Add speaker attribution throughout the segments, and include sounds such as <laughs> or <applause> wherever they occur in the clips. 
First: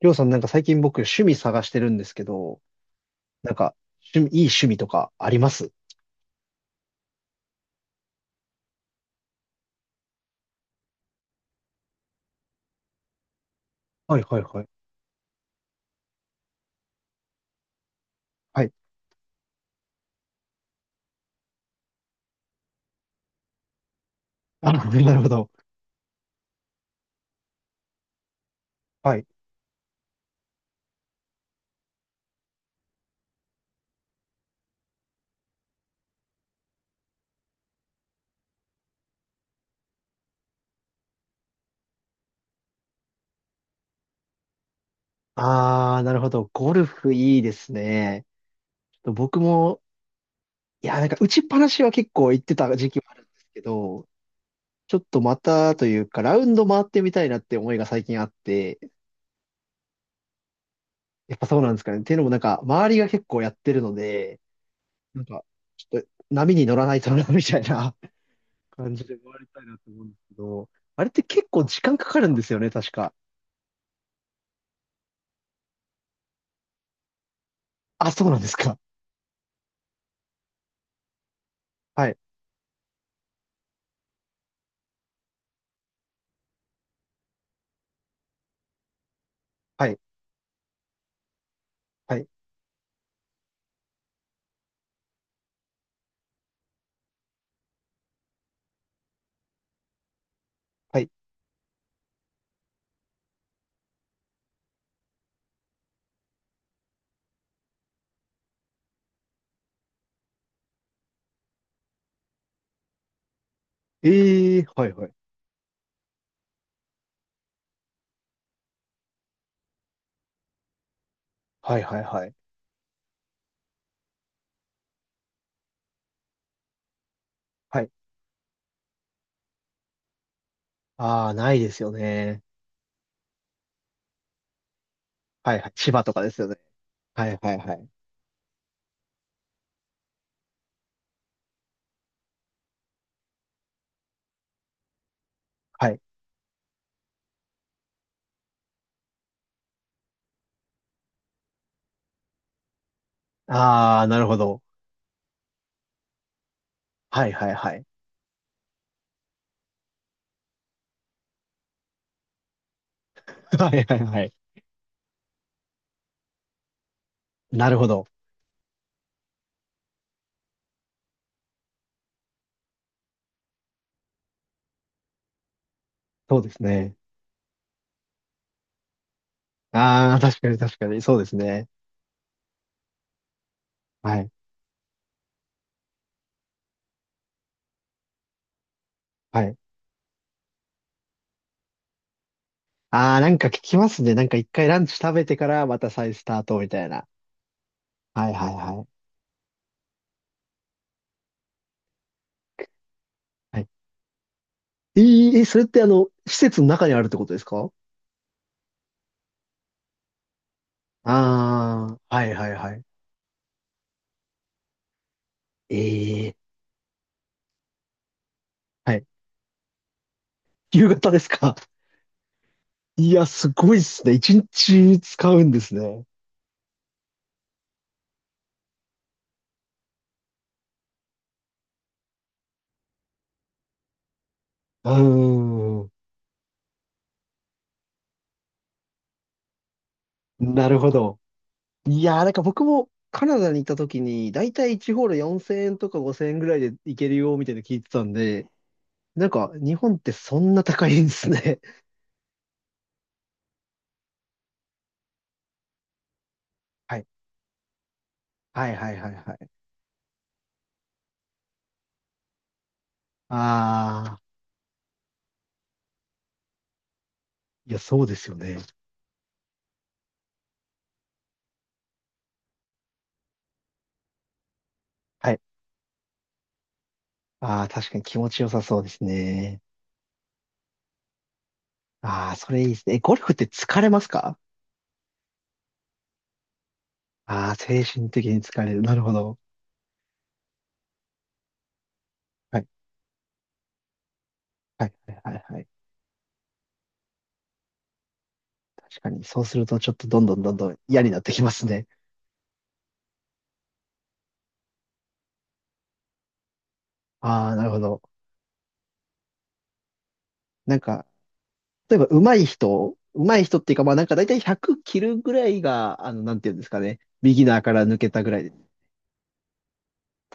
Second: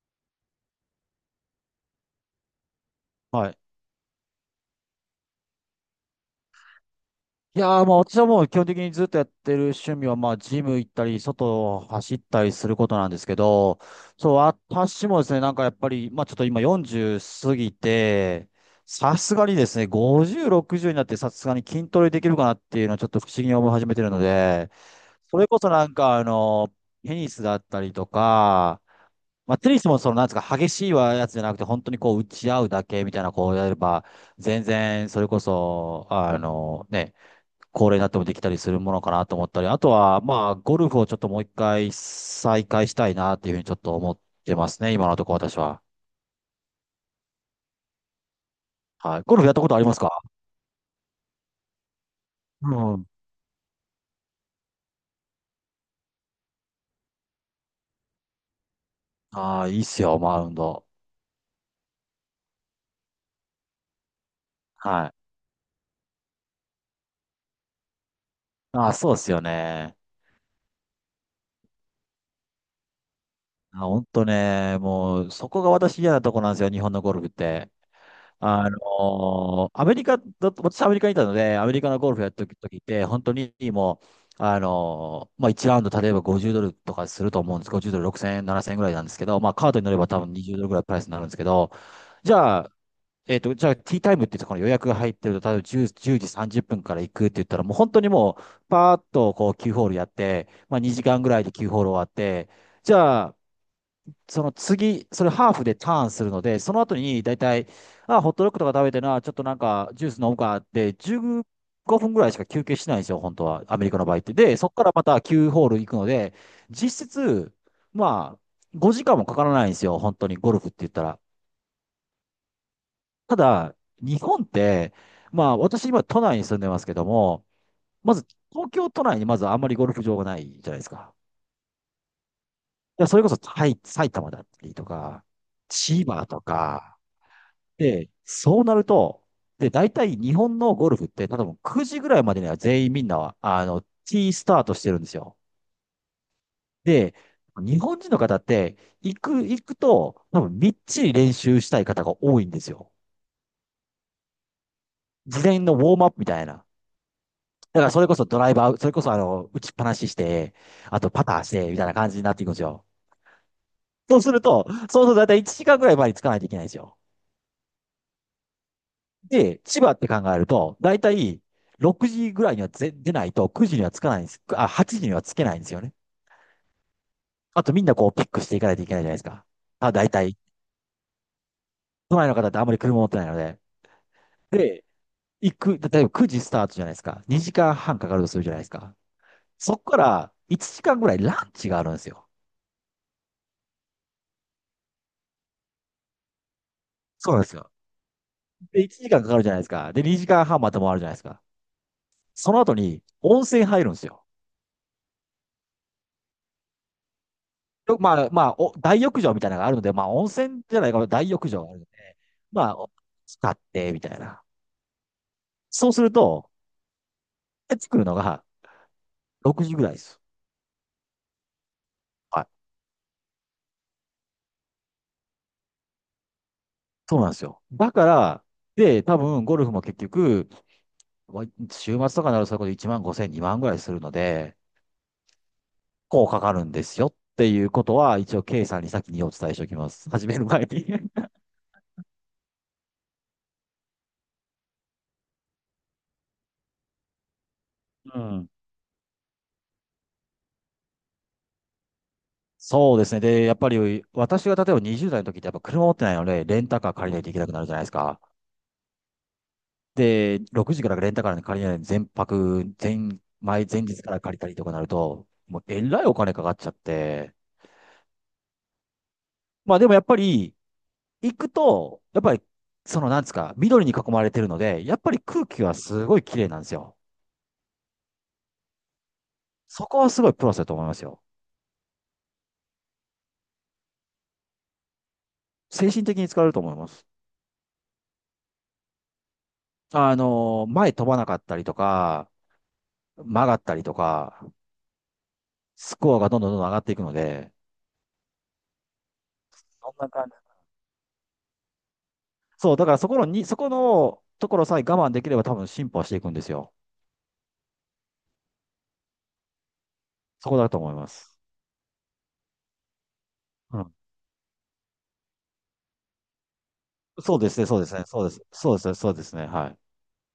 Speaker 1: りょうさん、なんか最近僕趣味探してるんですけど、
Speaker 2: は
Speaker 1: なん
Speaker 2: い。
Speaker 1: か趣味、いい趣味とかあります
Speaker 2: いやー、まあ私はもう基本的にずっとやってる趣味は、まあジム行ったり、外を走ったりすることなんですけど、
Speaker 1: はい
Speaker 2: そう、
Speaker 1: はいはい。
Speaker 2: 私もですね、なんかやっぱり、まあちょっと今40過ぎて、
Speaker 1: はい。
Speaker 2: さすがにですね、50、60になってさすがに筋トレできるかなっていうのはちょっと不思議に思い始めてるの
Speaker 1: あ、
Speaker 2: で、
Speaker 1: <laughs> なるほ
Speaker 2: それ
Speaker 1: ど。
Speaker 2: こそなんかテニスだったりとか、
Speaker 1: はい。
Speaker 2: まあテニスもそのなんですか、激しいやつじゃなくて、本当にこう打ち合うだけみたいなこうやれば、全然、それこそ、あのね、高齢になってもできたりするものかなと思ったり、あとは、まあ、ゴルフをちょっともう一回再開したいなっていうふうにちょっと思ってますね、今のところ私は。
Speaker 1: あー、なるほど。ゴルフいいですね。ちょっと
Speaker 2: はい。ゴ
Speaker 1: 僕
Speaker 2: ルフやったことあ
Speaker 1: も、
Speaker 2: りますか？
Speaker 1: いや、なんか打ちっぱなしは結構行ってた
Speaker 2: う
Speaker 1: 時期も
Speaker 2: ん。
Speaker 1: あるんですけど、ちょっとまたというか、ラウンド回ってみたいなって思いが最近あって、
Speaker 2: ああ、いいっすよ、マウンド。
Speaker 1: やっぱそうなんですかね。っていうのもなんか、周りが結構やってるので、
Speaker 2: はい。
Speaker 1: なんか、ちょっと波に乗らないとな、みたいな
Speaker 2: ああ、
Speaker 1: 感じ
Speaker 2: そうっ
Speaker 1: で回
Speaker 2: すよ
Speaker 1: りたいなと
Speaker 2: ね。
Speaker 1: 思うんですけど、あれって結構時間かかるんですよね、確か。
Speaker 2: あ、ほんとね、もう、そこが私嫌なとこなんですよ、日本のゴルフって。
Speaker 1: あ、そうなんですか。
Speaker 2: アメリカだと、私アメリカにいたので、アメリカの
Speaker 1: は
Speaker 2: ゴル
Speaker 1: い、
Speaker 2: フやってる時って、本当にもう、1ラウンド例えば50ドルとかすると思うんです。50ドル6000円、7000円ぐらいなんですけど、まあ、カードに
Speaker 1: は
Speaker 2: 乗れ
Speaker 1: い、
Speaker 2: ば多分20ドルぐらいプライスになるんですけど、
Speaker 1: はい、
Speaker 2: じゃあ、じゃあ、ティータイムっていうところに予約が入ってると、例えば10、時30分から行くって言ったら、もう本当にもう、パーッとこう9ホールやって、まあ、
Speaker 1: は
Speaker 2: 2
Speaker 1: い。
Speaker 2: 時間ぐらいで9ホール終わって、じゃあ、その次、それハーフでターンするので、その後に大体、あ、ホットドッグとか食べてな、ちょっとなんかジュース飲むかって、15分ぐらいしか休憩しないんですよ、本当は、アメリカの場合って。で、
Speaker 1: ええ、
Speaker 2: そこか
Speaker 1: はい、
Speaker 2: らま
Speaker 1: はい。
Speaker 2: た9ホール行くので、実質、まあ、5時間もかからないんですよ、本当にゴルフって言ったら。
Speaker 1: はい、はい、はい。
Speaker 2: ただ、日本って、まあ、私今都内に住んでますけども、
Speaker 1: はい。
Speaker 2: まず東京都内にまずあんまりゴルフ場がないじゃないですか。
Speaker 1: ああ、ないですよね。
Speaker 2: いや、それこそ埼玉だったりとか、
Speaker 1: はい、はい。千葉
Speaker 2: 千
Speaker 1: とか
Speaker 2: 葉
Speaker 1: です
Speaker 2: と
Speaker 1: よね。
Speaker 2: か、
Speaker 1: はい、はい、はい。
Speaker 2: で、そうなると、で、大体日本のゴルフって、多分9時ぐらいまでには全員みんなは、T スタートしてるんですよ。
Speaker 1: はい。
Speaker 2: で、日本人の方って、行くと、多分みっちり練習したい方が多いんですよ。
Speaker 1: ああ、なるほど。
Speaker 2: 事前のウォームアップみたいな。
Speaker 1: はい、はい、は
Speaker 2: だ
Speaker 1: い。
Speaker 2: からそれこそドライバー、それこそ打ちっぱなしして、あとパターして、みたいな感じになっていくんですよ。
Speaker 1: <laughs> はい、はい、
Speaker 2: そ
Speaker 1: は
Speaker 2: うす
Speaker 1: い。
Speaker 2: ると、そうすると大体1時間ぐらい前につかないといけないんですよ。
Speaker 1: なるほど。
Speaker 2: で、千葉って考えると、だいたい6時ぐらいには出ないと9時にはつかないんです。あ、8時にはつけないんですよね。
Speaker 1: そうですね。
Speaker 2: あとみんなこうピックしていかないといけないじゃないですか。あ、だい
Speaker 1: ああ、
Speaker 2: たい。
Speaker 1: 確かに、確かに。そうですね。
Speaker 2: 都内の方ってあんまり車持ってないので。
Speaker 1: はい、
Speaker 2: で、例えば9時スタートじゃないですか。2時間半かかるとするじゃないですか。
Speaker 1: はい。
Speaker 2: そこから1時間ぐらいランチがあるんですよ。
Speaker 1: ああ、なんか聞きますね。なんか一回ランチ食べてからまた再スタートみたいな。
Speaker 2: そうなんですよ。
Speaker 1: はい、はい、は
Speaker 2: で、1
Speaker 1: い。
Speaker 2: 時間かかるじゃないですか。で、2時間半また回るじゃないですか。その後に温
Speaker 1: は
Speaker 2: 泉
Speaker 1: い。
Speaker 2: 入るんですよ。
Speaker 1: ええ、えそれってあの、施設の中にあるってことですか？
Speaker 2: まあ、大浴場みたいなのがあるので、まあ、温泉じゃないかな、大浴場があるの
Speaker 1: ああー、
Speaker 2: で、
Speaker 1: はいはい
Speaker 2: ま
Speaker 1: は
Speaker 2: あ、
Speaker 1: い。
Speaker 2: 使って、みたいな。そうする
Speaker 1: ええ。
Speaker 2: と、帰ってくるのが
Speaker 1: はい。
Speaker 2: 6時ぐらいです。
Speaker 1: 夕方ですか？
Speaker 2: はい。
Speaker 1: いや、すごいっすね。一日使うんですね。
Speaker 2: そうなんですよ。だから、で、多分、ゴルフも結局、わ週末とかになるとそれこそ1万5千、2万ぐらいするので、
Speaker 1: うーん。
Speaker 2: こうかかるんですよっていうことは、一応、K さんに先にお伝えしておきます。始める前
Speaker 1: なる
Speaker 2: に。
Speaker 1: ほど。いやー、なんか僕もカナダに行った時に、だいたい1ホール4000円とか5000円ぐらいで行けるよ、みたいなの聞いてたん
Speaker 2: <laughs> う
Speaker 1: で、
Speaker 2: ん。
Speaker 1: なんか日本ってそんな高いんですね。<laughs>
Speaker 2: そうですね。で、やっぱり、私が例えば20代の時って、やっぱ車持ってないので、レンタカー
Speaker 1: はい
Speaker 2: 借りないといけなくなるじゃないですか。
Speaker 1: はいはいはいはい。
Speaker 2: で、6時からレンタカーに借りないで、全泊、全、前、前日か
Speaker 1: ああ、
Speaker 2: ら借りたりとかなると、もうえらいお金かかっちゃって、
Speaker 1: いや、そうですよね。
Speaker 2: まあでもやっぱり、行くと、やっぱり、そのなんですか、緑に囲まれてるので、やっぱり
Speaker 1: はい。
Speaker 2: 空気はすごい綺麗なんですよ。
Speaker 1: ああ、確かに気持ちよさそうですね。
Speaker 2: そこはすごいプラスだと思いますよ。
Speaker 1: ああ、それいいですね。えゴルフって疲れますか？
Speaker 2: 精神的に疲れると思います。
Speaker 1: ああー、精神的に疲れる。なるほど。
Speaker 2: 前飛ばなかったりとか、
Speaker 1: はい、
Speaker 2: 曲がったりとか、
Speaker 1: はい、はい、はい。はい。
Speaker 2: スコアがどんどんどんどん上がっていくので、
Speaker 1: 確かに、そうするとち
Speaker 2: そ
Speaker 1: ょ
Speaker 2: ん
Speaker 1: っと
Speaker 2: な
Speaker 1: ど
Speaker 2: 感
Speaker 1: んどんど
Speaker 2: じ。
Speaker 1: んどん嫌になってきますね。
Speaker 2: そう、だからそこのところさえ我慢できれば多分進歩はしていくんですよ。
Speaker 1: ああ、なるほど。
Speaker 2: そこだ
Speaker 1: な
Speaker 2: と
Speaker 1: ん
Speaker 2: 思い
Speaker 1: か、
Speaker 2: ます。
Speaker 1: 例えば上手い人、上手い人っていう
Speaker 2: う
Speaker 1: か、まあ
Speaker 2: ん。
Speaker 1: なんか大体100切るぐらいが、あの、なんていうんですかね。ビ
Speaker 2: そう
Speaker 1: ギ
Speaker 2: で
Speaker 1: ナ
Speaker 2: す
Speaker 1: ー
Speaker 2: ね、
Speaker 1: か
Speaker 2: そう
Speaker 1: ら
Speaker 2: です
Speaker 1: 抜
Speaker 2: ね、
Speaker 1: け
Speaker 2: そ
Speaker 1: た
Speaker 2: う
Speaker 1: ぐ
Speaker 2: で
Speaker 1: ら
Speaker 2: す。
Speaker 1: いで。例
Speaker 2: そうですね、そうですね、はい。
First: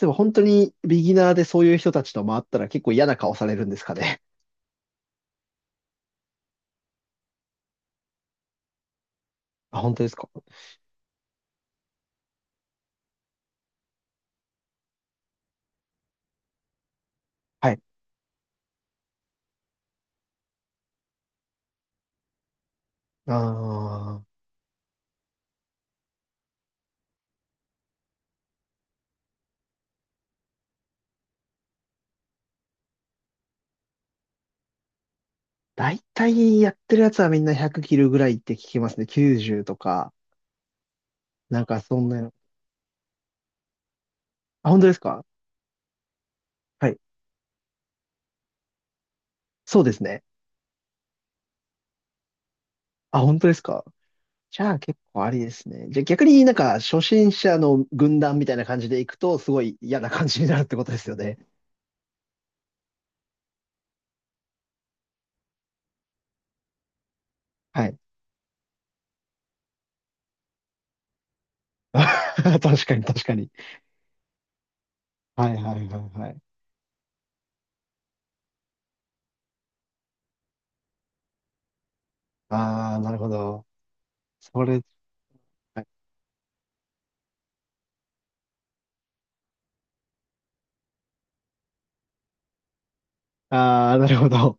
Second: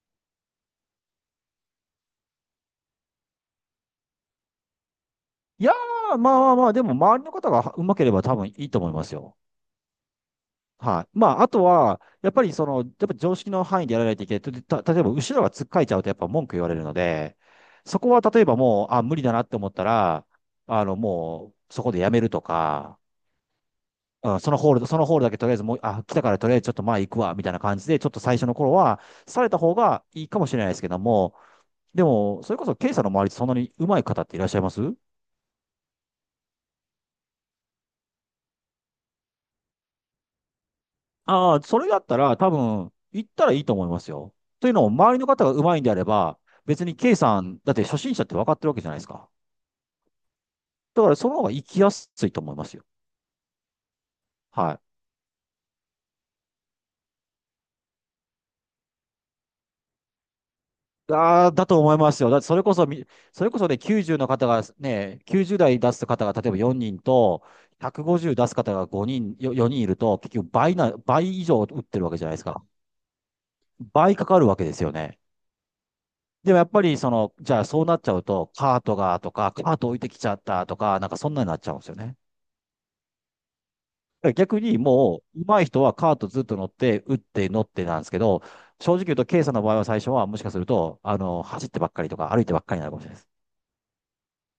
Speaker 1: えば本当にビギナーでそういう人たちと回ったら結構嫌な顔されるんですかね。
Speaker 2: いやー、まあまあまあ、でも周りの方がうまければ多分いいと思いますよ。
Speaker 1: あ、本当ですか？
Speaker 2: はい。まあ、あとは、やっぱりその、やっぱ常識の範囲でやらないといけない。例えば後ろがつっかえちゃうとやっぱ文句言われるので、
Speaker 1: はい。
Speaker 2: そこは例えばもう、あ、無理だなって思ったら、もう、そこでやめるとか、
Speaker 1: ああ、
Speaker 2: うん、そのホールそのホールだけとりあえずもう、あ、来たからとりあえずちょっと前行くわ、みたいな感じで、ちょっと最初の頃は、された方がいいかもしれないですけども、でも、それこそ、ケイさんの周りでそんなに上手い方っていらっしゃいます？
Speaker 1: 大体やってるやつはみんな100切るぐらいって聞きますね。90とか。
Speaker 2: ああ
Speaker 1: な
Speaker 2: ー、
Speaker 1: ん
Speaker 2: そ
Speaker 1: か
Speaker 2: れだ
Speaker 1: そ
Speaker 2: っ
Speaker 1: ん
Speaker 2: た
Speaker 1: なの。
Speaker 2: ら多分、行ったらいいと思いますよ。と
Speaker 1: あ、
Speaker 2: いう
Speaker 1: 本
Speaker 2: の
Speaker 1: 当
Speaker 2: も、
Speaker 1: です
Speaker 2: 周り
Speaker 1: か？
Speaker 2: の方が上手いんであれば、別
Speaker 1: は
Speaker 2: に
Speaker 1: い。
Speaker 2: ケイさん、だって初心者って分かってるわけじゃないですか。
Speaker 1: そうですね。
Speaker 2: だから、その方が行きやすいと思いますよ。
Speaker 1: あ、本当ですか？じゃ
Speaker 2: は
Speaker 1: あ
Speaker 2: い。
Speaker 1: 結構ありですね。じゃあ逆になんか初心者の軍団みたいな感じで行くとすごい嫌な感じになるってことですよね。
Speaker 2: ああ、だと思いますよ。だって、それこそね、90の方がね、90代出す方が例えば4人と、
Speaker 1: はい。
Speaker 2: 150出す方が5人、4人いると、結局倍な、倍以上打っ
Speaker 1: <laughs>
Speaker 2: てるわけじゃないです
Speaker 1: 確
Speaker 2: か。
Speaker 1: かに、確かに。
Speaker 2: 倍かかるわけですよね。
Speaker 1: はいはいはいはい。
Speaker 2: でもやっぱりその、じゃあそうなっちゃうと、カートがとか、カート置いてきちゃったとか、なんかそんなになっちゃうんですよね。
Speaker 1: ああ、なるほど。
Speaker 2: だから逆
Speaker 1: そ
Speaker 2: に
Speaker 1: れ、
Speaker 2: もう、上手い
Speaker 1: は
Speaker 2: 人
Speaker 1: い、
Speaker 2: はカートずっと乗って、打って、乗ってなんですけど、正直言うと、K さんの場合は最初はもしかすると、走ってばっかりとか歩いてばっかりになるかもしれないです。
Speaker 1: ああ、なるほど。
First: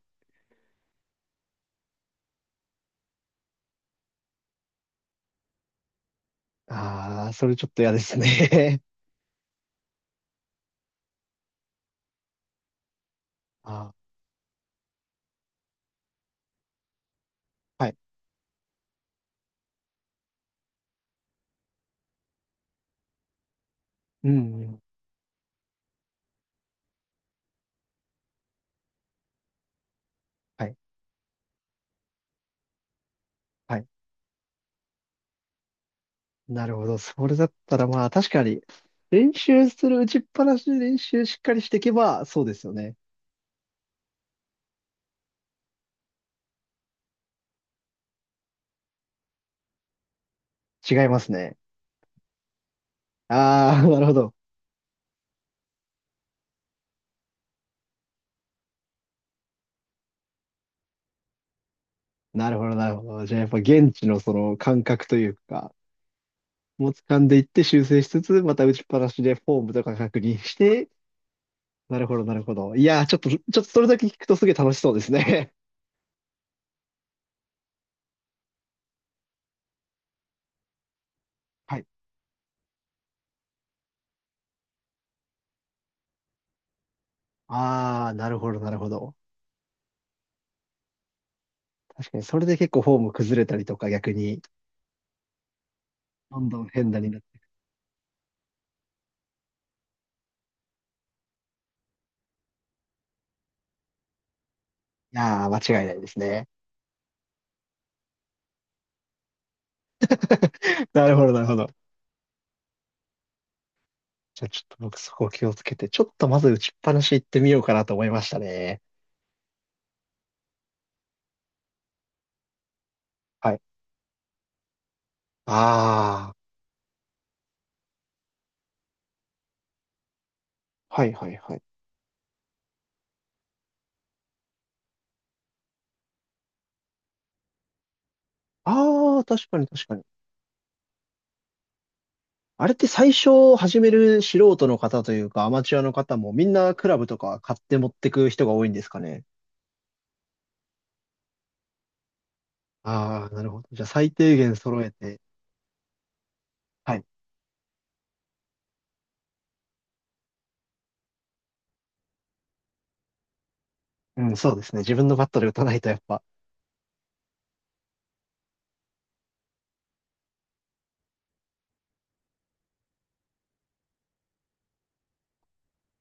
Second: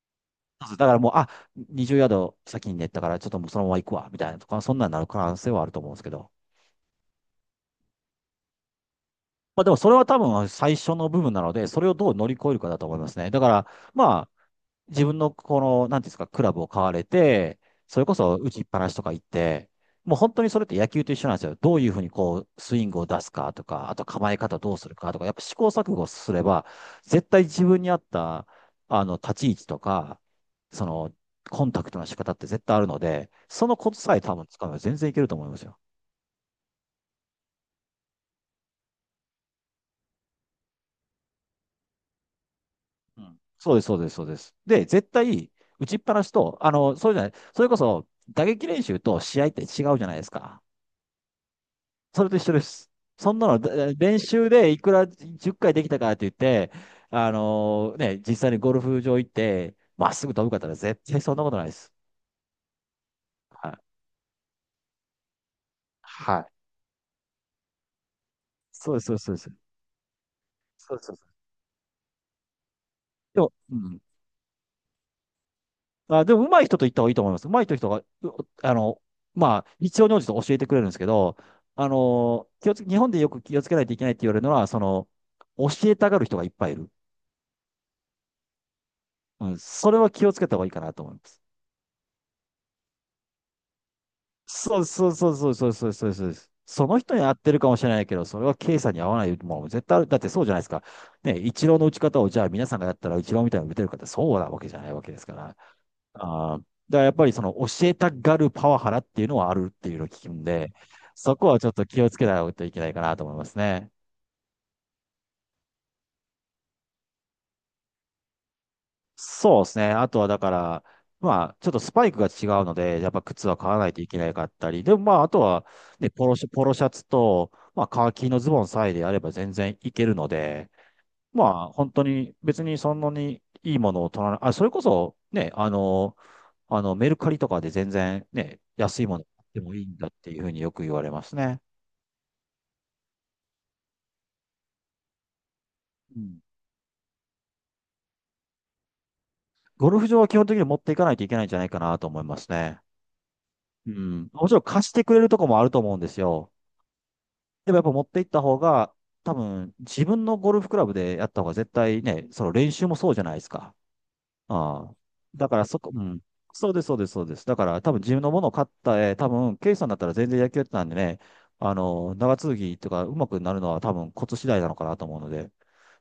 Speaker 2: そうですだからもう、あ、20ヤード先に寝たから、ちょっともうそのまま行くわ、みたいなとか、そんなになる可能性はあると思うんですけど。
Speaker 1: ああ、それちょっと嫌ですね。
Speaker 2: まあでもそれは多分最初の部分なので、それをどう乗り越えるかだと思いますね。だから、
Speaker 1: <laughs> あ
Speaker 2: まあ、自分のこの、なんていうんですか、クラブを買われて、
Speaker 1: あ、はい。
Speaker 2: それこそ打ちっぱなしとか行って、もう本当にそれって野球と一緒なんですよ。どういうふうにこう、スイングを出すかとか、あと
Speaker 1: う
Speaker 2: 構え
Speaker 1: ん、
Speaker 2: 方
Speaker 1: う
Speaker 2: どう
Speaker 1: ん。
Speaker 2: するかとか、やっぱ試行錯誤すれば、絶対自分に合った、立ち位置とか、
Speaker 1: はい。
Speaker 2: その、コンタクトの仕方って絶対あるので、その
Speaker 1: はい。
Speaker 2: コツさえ多分使めば全然いけると思いますよ。
Speaker 1: なるほど。それだったらまあ確かに、練習する打ちっぱなしで練習しっかりしていけば、そうですよね。
Speaker 2: うん。そうです、そうです、そうです。で、絶対、打ちっぱなしと、そうじゃない、それこそ、打撃練習と試合って違うじゃないですか。
Speaker 1: 違いますね。
Speaker 2: それと一緒です。そんなの、
Speaker 1: ああ、<laughs> なるほ
Speaker 2: 練
Speaker 1: ど。
Speaker 2: 習でいくら10回できたからって言って、ね、実際にゴルフ場行って、まっすぐ飛ぶかったら絶対そんなことないです。
Speaker 1: なるほど、なるほど。じゃあやっぱ
Speaker 2: はい。
Speaker 1: 現地のその感覚というか、
Speaker 2: はい。
Speaker 1: もう掴んでいって修正しつつ、また打ちっ
Speaker 2: そう
Speaker 1: ぱ
Speaker 2: です、
Speaker 1: な
Speaker 2: そうで
Speaker 1: し
Speaker 2: す、そ
Speaker 1: で
Speaker 2: う
Speaker 1: フ
Speaker 2: です。
Speaker 1: ォームとか確認して、
Speaker 2: そうです、そうです。
Speaker 1: なるほど、なるほど。いやー、ちょっと、ちょ
Speaker 2: で
Speaker 1: っ
Speaker 2: も、
Speaker 1: と
Speaker 2: う
Speaker 1: それだ
Speaker 2: ん。
Speaker 1: け聞くとすげえ楽しそうですね。
Speaker 2: あ、でも、上手い人と行った方がいいと思います。上手い人が、うあの、まあ、必要に応じて教えてくれるんですけど、
Speaker 1: <laughs> はい。
Speaker 2: あのー気をつけ、日本でよく気をつけないといけないって言われるのは、教えたがる人がいっぱいいる。
Speaker 1: ああ、なるほど、なるほど。
Speaker 2: うん。それは気をつけた方がいいかなと思います。
Speaker 1: 確かに、それで結構フォーム崩れたりとか逆に、
Speaker 2: そうそうそうそうそうそうそうそうで
Speaker 1: どん
Speaker 2: す。
Speaker 1: どん
Speaker 2: そ
Speaker 1: 変
Speaker 2: の
Speaker 1: なに
Speaker 2: 人
Speaker 1: なっ
Speaker 2: に合っ
Speaker 1: て。
Speaker 2: てるかもしれないけど、それは経営さんに合わないもの絶対ある。だってそうじゃないですか。ね、イチローの打ち方をじゃあ皆さんがやったらイチローみたいに打てるかってそうなわけじゃないわけ
Speaker 1: い
Speaker 2: ですか
Speaker 1: や
Speaker 2: ら。
Speaker 1: ー、間違いないですね。
Speaker 2: だからやっぱりその教えたがるパワハラっていうのはあるっていうのを聞くんで、
Speaker 1: <laughs> なるほど、
Speaker 2: そ
Speaker 1: なる
Speaker 2: こ
Speaker 1: ほ
Speaker 2: はち
Speaker 1: ど。
Speaker 2: ょっと気をつけないといけないかなと思いますね。
Speaker 1: じゃあちょっと僕そこを気をつけて、ちょっとまず打ちっぱなし行ってみようかなと思いましたね。
Speaker 2: そうですね。あとはだから、まあ、ちょっとスパイクが違うので、やっぱ靴
Speaker 1: は
Speaker 2: は
Speaker 1: い。
Speaker 2: 買わないといけなかったり、でもまあ、あとは、ね、
Speaker 1: あ
Speaker 2: ポロシャツと、まあ、カーキのズボンさえであれば全然いけるので、
Speaker 1: あ、はいはい
Speaker 2: ま
Speaker 1: はい。
Speaker 2: あ、本当に別にそんなにいいものを取らない、それこそ、ね、メルカリとかで全然ね、安いも
Speaker 1: ああ、
Speaker 2: の買
Speaker 1: 確
Speaker 2: っ
Speaker 1: か
Speaker 2: て
Speaker 1: に、
Speaker 2: もい
Speaker 1: 確
Speaker 2: い
Speaker 1: か
Speaker 2: ん
Speaker 1: に。
Speaker 2: だっていうふうによく言われますね。
Speaker 1: あれって最初始める素人の方というかアマチュアの方
Speaker 2: う
Speaker 1: も
Speaker 2: ん。
Speaker 1: みんなクラブとか買って持ってく人が多いんですかね。
Speaker 2: ゴルフ場は基本的に持っていかないといけないんじゃないかなと思いますね。
Speaker 1: ああ、なるほど。じゃあ
Speaker 2: う
Speaker 1: 最
Speaker 2: ん。
Speaker 1: 低
Speaker 2: もち
Speaker 1: 限
Speaker 2: ろん
Speaker 1: 揃
Speaker 2: 貸
Speaker 1: え
Speaker 2: してく
Speaker 1: て。
Speaker 2: れるとこもあると思うんですよ。
Speaker 1: はい。
Speaker 2: でもやっぱ持っていった方が、多分自分のゴルフクラブでやった方が絶対ね、その練習もそうじゃないですか。
Speaker 1: うん、そうですね。
Speaker 2: ああ。
Speaker 1: 自分のバットで
Speaker 2: だ
Speaker 1: 打
Speaker 2: か
Speaker 1: た
Speaker 2: ら
Speaker 1: な
Speaker 2: そ
Speaker 1: いと
Speaker 2: こ、
Speaker 1: や
Speaker 2: う
Speaker 1: っ
Speaker 2: ん。
Speaker 1: ぱ。
Speaker 2: そうです、そうです、そうです。だから多分自分のものを買った多分、ケイさんだったら全然野球やってたんでね、長続きとか上手くなるのは多分コツ次第なのかなと思うので、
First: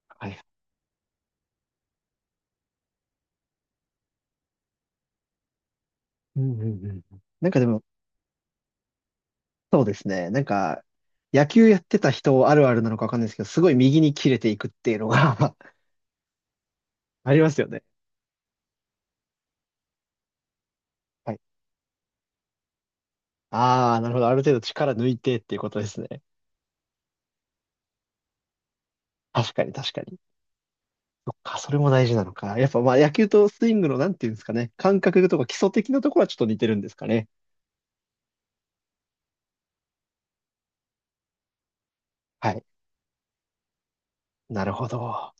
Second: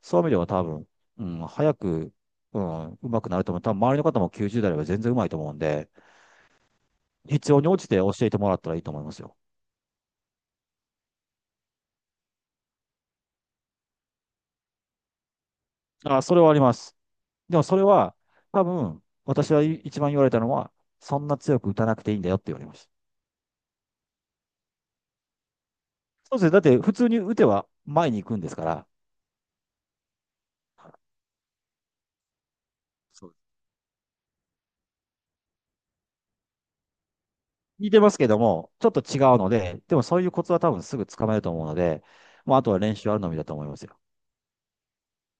Speaker 2: そういう意
Speaker 1: は
Speaker 2: 味で
Speaker 1: い。
Speaker 2: は多分、うん、早く、うん、上手くなると思う。多分周りの方も90代では全然上手いと思うんで、
Speaker 1: うんうんうんうん。な
Speaker 2: 必
Speaker 1: んか
Speaker 2: 要
Speaker 1: で
Speaker 2: に応
Speaker 1: も、
Speaker 2: じて教えてもらったらいいと思いますよ。
Speaker 1: そうですね。なんか、野球やってた人あるあるなのかわかんないですけど、すごい右に切れていくっていうのが <laughs>
Speaker 2: あ、それはあります。
Speaker 1: ありま
Speaker 2: で
Speaker 1: す
Speaker 2: も
Speaker 1: よ
Speaker 2: それ
Speaker 1: ね。
Speaker 2: は、多分、私は一番言われたのは、そん
Speaker 1: は
Speaker 2: な
Speaker 1: い。
Speaker 2: 強く打たなくていいんだよって言われました。
Speaker 1: ああ、なるほど。ある程度力抜いてっていうことですね。
Speaker 2: そうですね。だって普通に打ては前に行くんですから、
Speaker 1: 確かに、確かに。そっか、それも大事なのか。やっぱまあ野球
Speaker 2: そう、
Speaker 1: とスイングのなんていうんですかね。感覚とか基礎的なところはちょっと似てるんですかね。
Speaker 2: 似てますけども、ちょっと違うので、でもそういうコツは多分すぐつかめると思うので、
Speaker 1: は
Speaker 2: もうあ
Speaker 1: い。
Speaker 2: とは練習あるのみだと思いますよ。
Speaker 1: なるほど。